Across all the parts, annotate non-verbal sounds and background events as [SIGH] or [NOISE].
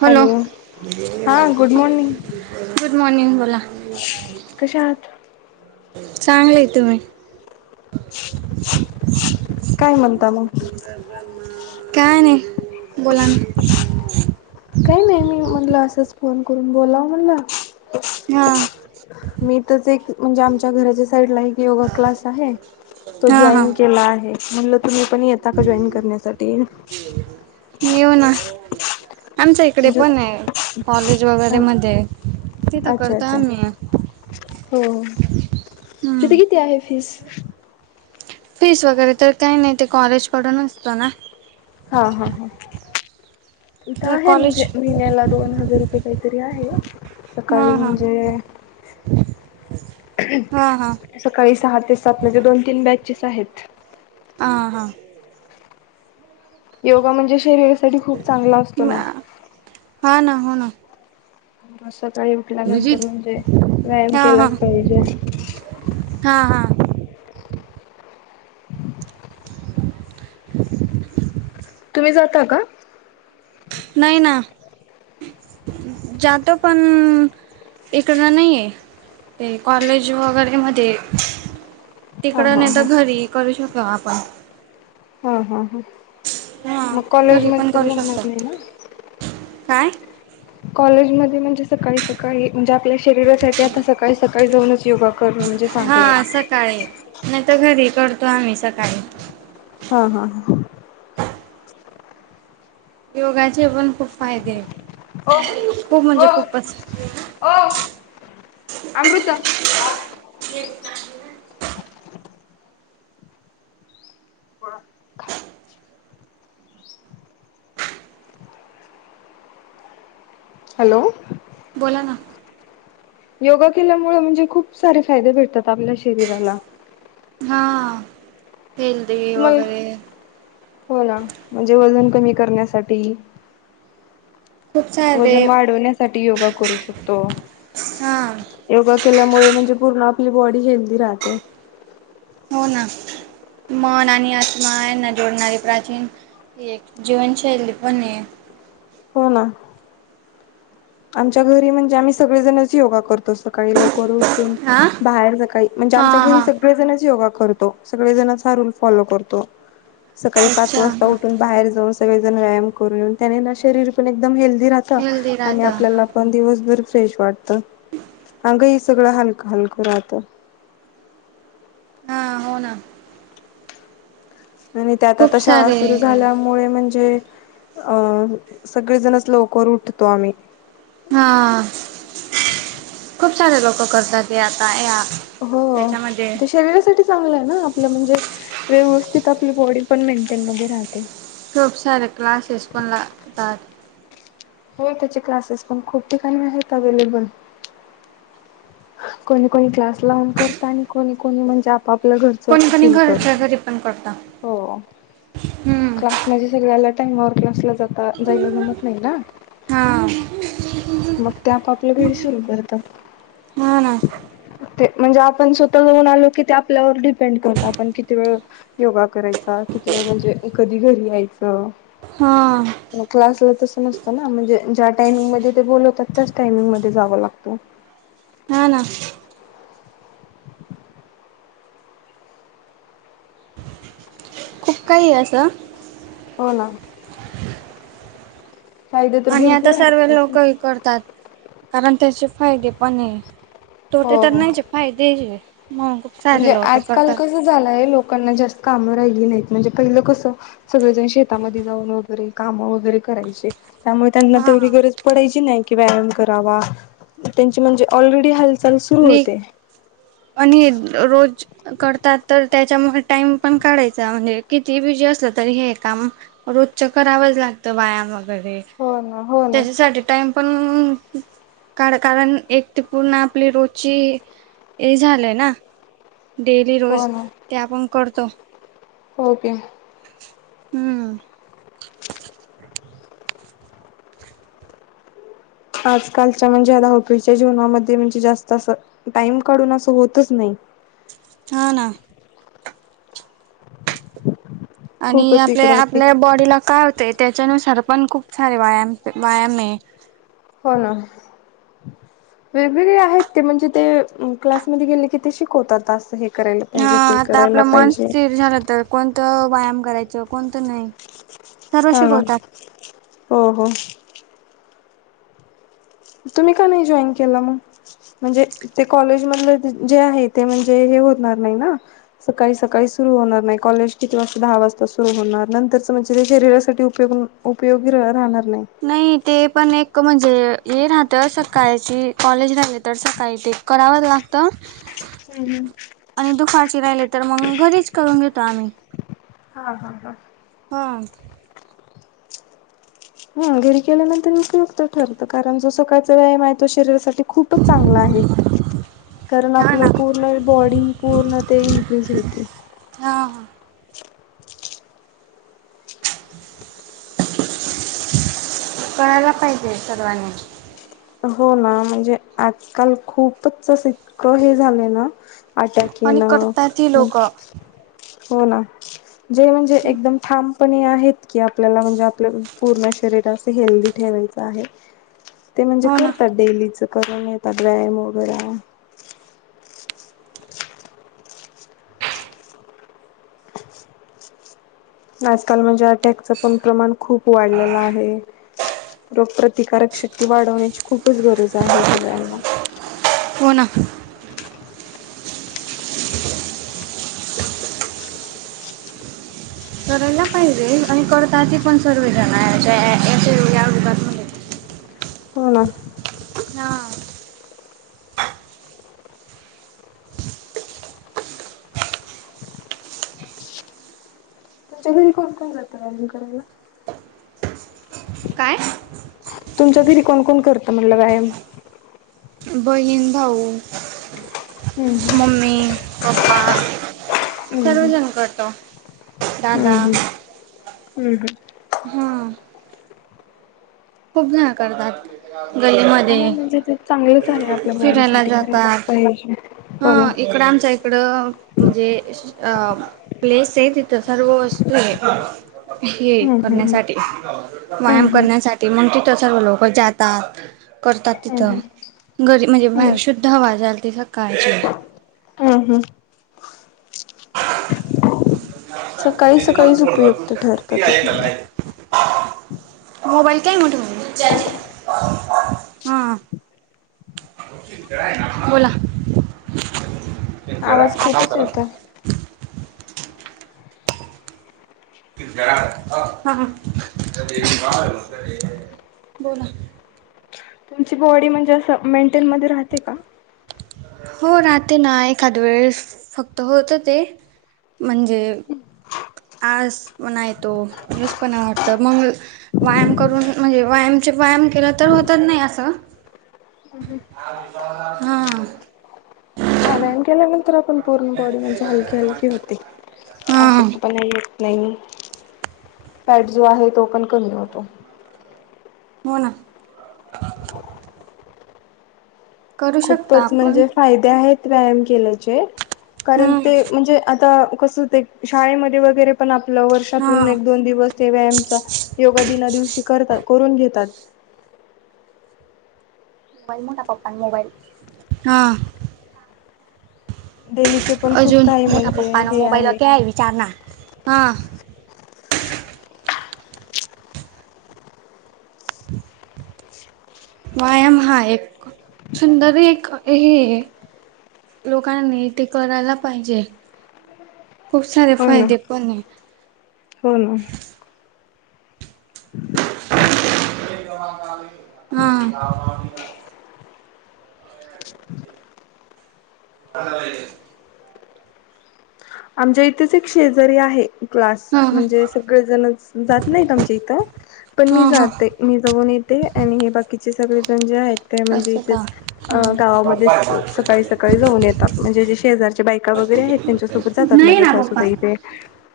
Hello.. हा good morning good morning बोला कशा आहात? चांगले तुम्ही.. काय म्हणता मग.. काय नाही बोला ना... म्हणला असंच फोन करून बोलाव म्हणला... हा... मी तरच एक म्हणजे आमच्या घराच्या साईड ला एक योगा क्लास आहे. तो हां हां जॉईन केला आहे म्हटलं तुम्ही पण येता का जॉईन करण्यासाठी... येऊ ना आमच्या इकडे म्हणजे पण आहे कॉलेज वगैरे मध्ये... ते तर अच्छा करताय अच्छा आम्ही.. हो तिथे हम्म. किती आहे फीज... फीस वगैरे तर काही नाही ते कॉलेज कडून असतो ना... हा हा हा... इथं तर आहे कॉलेज म्हणजे महिन्याला दोन हजार रुपये काहीतरी आहे हां सकाळी हां म्हणजे.... ह... हां हां सकाळी सहा ते सात मजे दोन तीन बॅचेस आहेत आ हां योगा म्हणजे शरीरासाठी खूप चांगला असतो ना हा ना हो ना सकाळी उठल्यानंतर म्हणजे व्यायाम हां हां केलाच पाहिजे हां हां तुम्ही जाता का? नाही ना जातो पण इकडन नाहीये ते कॉलेज वगैरे म हा तिकड हा नाही हा तर घरी करू शको आपण हा हा ह हा मग कॉलेज घरी म पण तर करू शकतो. जमणार नाही ना काय? कॉलेजमध्ये म्हणजे सकाळी सकाळी म्हणजे आपल्या शरीरासाठी आता सकाळी सकाळी जाऊनच योगा करणं म्हणजे हा चांगलं आहे. सकाळी नाही तर घरी करतो आम्ही सकाळी हा हां हां योगाचे पण खूप फायदे खूप ओ ओ म्हणजे खूपच ओ अमृता हॅलो बोला ना योगा केल्यामुळे म्हणजे खूप सारे फायदे भेटतात आपल्या शरीराला हा हेल्दी तुम्हाला वगैरे हो ना म्हणजे वजन कमी करण्यासाठी खूप सारे वजन वाढवण्यासाठी योगा करू शकतो हा योगा केल्यामुळे म्हणजे पूर्ण आपली बॉडी हेल्दी राहते हो ना मन आणि आत्मा यांना जोडणारी प्राचीन ही एक जीवनशैली पण आहे हो ना आमच्या घरी म्हणजे आम्ही सगळेजणच योगा करतो सकाळी लवकर हा बाहेर सकाळी म्हणजे हा आमच्या घरी हा सगळेजणच योगा करतो सगळे जणंच हा रूल फॉलो करतो सकाळी पाच अच्छा वाजता हा उठून बाहेर जाऊन सगळे जणं व्यायाम करून त्या शरीर पण एक हेल्थी राहत हेल्दी आणि राहतं हा. आपल्याला पण दिवस जर फ्रेश वाटत अंग ही सगळं हलकं हलकं राहत [UNINTELLIGIBLE] होना. आणि त्यात आता शाळा सारे सुरू झाल्यामुळे म्हणजे, अं सगळेजणच लवकर उठतो आम्ही. हा खूप सारे लोक करतात हे आता या हो याच्यामध्ये त्या शरीरासाठी चांगलं आहे ना आपलं म्हणजे व्यवस्थित आपली बॉडी पण मेंटेन मध्ये राहते. खूप सारे क्लासेस पण लागतात. हो त्याचे क्लासेस पण खूप ठिकाणी आहेत अवेलेबल. कोणी कोणी क्लास लावून करत आणि कोणी कोणी म्हणजे, आप आपल्या घरचं कोणी कोणी सुरू घरच्या करतात घरी पण करतात हो. हम्म क्लास माझे सगळ्याला टाईमा वर क्लासला जात जायला जमत नाही ना. हा मग ते आपापलं घरी सुरू करतात. हा ना ते म्हणजे आपण स्वतः लाऊन आलो की ते आपल्यावर डिपेंड करत आपण किती वेळ योगा करायचा. किती वेळ म्हणजे कधी घरी यायचं. हा. क्लासला तस नसतं ना म्हणजे ज्या टाइमिंग मध्ये ते बोलवतात त्याच टायमिंग मध्ये जावं लागतो. [UNINTELLIGIBLE] ह ना. खूप काही असं. हो ना. फायदे तर आणि आता भरपूर आहेत सर्व त्याचे लोकही करतात. कारण त्याचे फायदे पणय. हो तोटे तर हो नाहीचे फायदेय. म्हणजे आजकाल कसं झालंय, लोकांना जास्त कामं राहिली नाही. म्हणजे पहिलं कस, सगळेजण शेतामध्ये जाऊन वगैरे काम वगैरे करायचे. त्यामुळे त्यांना हा तेवढी गरज पडायची नाही की, व्यायाम करावा. त्यांची म्हणजे ऑलरेडी हल् आणि आणि रोज करतात तर त्याच्यामुळे टाइम पण काढायचा. म्हणजे किती बिजी असलं तरी हे काम रोजच करावंच लागतं. व्यायाम वगैरे हो ना हो ना त्याच्यासाठी टाइम पण कार कारण एक ते पूर्ण आप आपली रोची हे झालंय ना. डेली हो रोज, ना ते आपण करतो. हो की. हम्. आजकालच्या म्हणजे आता धावपळीच्या जीवनामध्ये म्हणजे, जास्त असं टाइम काढून असं होतच नाही. [UNINTELLIGIBLE] हा ना. आणि खूपच आपल्या, इकडं ति आपल्या बॉडीला काय होतय त्याच्यानुसार पण खूप सारे व्यायाम, व्यायामय हो ना. वेगवेगळे आहेत ते म्हणजे ते, क्लासमध्ये गेले की ते शिकवतात ते. असं हे करायला हा, पाहिजे ते आता करायला आपलं मन पाहिजे स्थिर झालं तर कोणतं व्यायाम करायचं, कोणतं नाही. सर्व हा ना, शिकवतात हो, हो. तुम्ही का नाही जॉईन केलं मग? म्हणजे ते कॉलेज मधले जे आहे ते, म्हणजे हे होणार नाही ना. सकाळी सकाळी सुरू होणार नाही. कॉलेज किती वाजता? दहा वाजता सुरू होणार. नंतरच म्हणजे ते शरीरासाठी उपयोग उपयोगी राहणार नाही ते पण एक म्हणजे, हे राहत सकाळची कॉलेज झाले तर सकाळी ते करावं लागत हम्म हम्म आणि दुपारची राहिले तर मग, घरीच करून घेतो आम्ही. हा, हा, हा. हां. हा घरी केल्यानंतर उपयुक्त ठरत कारण, जो सकाळचा व्यायाम आहे तो शरीरासाठी खूपच चांगला आहे. कारण हा आपलं ना पूर्ण बॉडी, पूर्ण ते इनक्रीज होती. हा [UNINTELLIGIBLE] करायला पाहिजे सर्वांनी. हो ना, म्हणजे, आजकाल खूपच अस इतकं हे झालंय ना. आटॅक आणि येणं करतात ही लोक हो हो ना, जे म्हणजे एकदम थांब पण आहेत की, आपल्याला म्हणजे आपल पूर्ण शरीर अस हेल्दी ठेवायचं आहे. ते म्हणजे ना करतात डेलीच करून येतात. व्यायाम वगैरा. आजकाल म्हणजे, अटॅकच पण प्रमाण खूप वाढलेलं आहे. रोगप्रतिकारक शक्ती वाढवण्याची खूप च गरज आहे, सगळ्यांना. हो ना करायला पाहिजे आणि करता ते पण सर्व जण याच्या याच्या या [UNINTELLIGIBLE] हो ना. हा. तुमच्या घरी कोण कोण जातं वॅम करायला [UNINTELLIGIBLE] काय तुमच्या घरी कोण कोण करत म्हणलं, व्यायाम. बहीण, भाऊ, हम्म मम्मी, पप्पा, सर्वजण करतात. हम् हम् हम् हम्... हा.. खूप जन करतात. हा गल्लीमध्ये! म्हणजे ते चांगलंच आहे आपल्या फिरायला बॉडीसाठी करायलाच जातात. पाहिजे ह हो ना इकड, आमच्या इकडं, म्हणजे प्लेस आहे. तिथं सर्व वस्तू आहे. हे हम्म हम्म करण्यासाठी, व्यायाम हम्म करण्यासाठी, तिथ सर्व लोक जातात. करतात तिथं, घरी म्हणजे बाहेर शुद्ध हवा झालती सकाळची. हम, हम, ते सकाळी म सकाळीच फो तू उपयुक्त ठरतं ते. तला [UNINTELLIGIBLE] मोबाईल काय मोठ हा [UNINTELLIGIBLE] बोला. केळा आवाज खूपच कामतरा येतो. [UNINTELLIGIBLE] [UNINTELLIGIBLE] बोला... तुमची बॉडी म्हणजे, असं मेंटेन मध्ये राहते का? हो राहते ना, एखाद्या वेळेस फक्त होत ते म्हणजे आळसपणा येतो, लूजपणा वाटतं, म्हणून व्यायाम करून म्हणजे व्यायाम म्हणजे व्यायाम केला तर होतच नाही अस! हा व्यायाम केल्यानंतर आपण पूर्ण बॉडी म्हणजे, हलकी हलकी होते हा अशक्त पणा येत नाही फॅट जो आहे तो पण कमी होतो. हो ना... करू शकता खूपच आपण म्हणजे फायदे आहेत. व्यायाम केल्याचे, कारण हम्म ते म्हणजे आता कसं ते, शाळेमध्ये वगरे पण आपण नव हा. वर्षातून एक दोन दिवस ते व्यायामचा, योगा दिना दिवशी करतात करून घेतात. मोबाईल मोठा पप्पा न मोबाईल हा [UNINTELLIGIBLE] डेलीचे पण खूप अजून काही मोठ म्हणजे पप्पा न हे मोबाईललाक आहे विचार ना [UNINTELLIGIBLE] हा... [INAUDIBLE] व्यायाम हा एक, सुंदर एक हे लोकांनी ते करायला पाहिजे. खूप सारे हो ना फायदे पण आहे. हो ना. हा.. ह [UNINTELLIGIBLE] आमच्या इथेच एक शेजारी आहे. क्लास हा हा म्हणजे, सगळेजण जात नाहीत आमच्या इथं, पण हा मी हा जाते मी जाऊन ते आणि हे, बाकीचे सगळे जण जे आहेत ते म्हणजे असं का इथेच अ हम्म. गावामध्ये सकाळी सकाळी जाऊन येतात, म्हणजे ज शेजारच्या बायका वग त्यांच्यासोबत जातात नाही माझ्या ना पप्पा. सासू इथे [UNINTELLIGIBLE]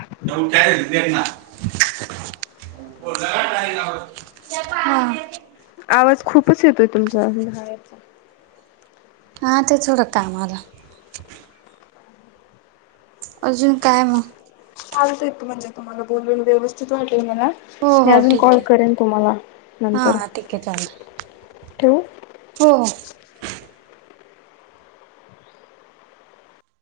जव कय रद ना [UNINTELLIGIBLE] हा... आवाज खूपच येतोय तुमचा. हा ते थोडं काम आला. अजून काय मग चात म्हणजे तुम्हाला बोलून व्यवस्थित वा मला हो मी हो अजून कॉल ठीक आहे. करेन तुम्हाला हा नंतर हा ठीक आहे चालेल ठेवू? हो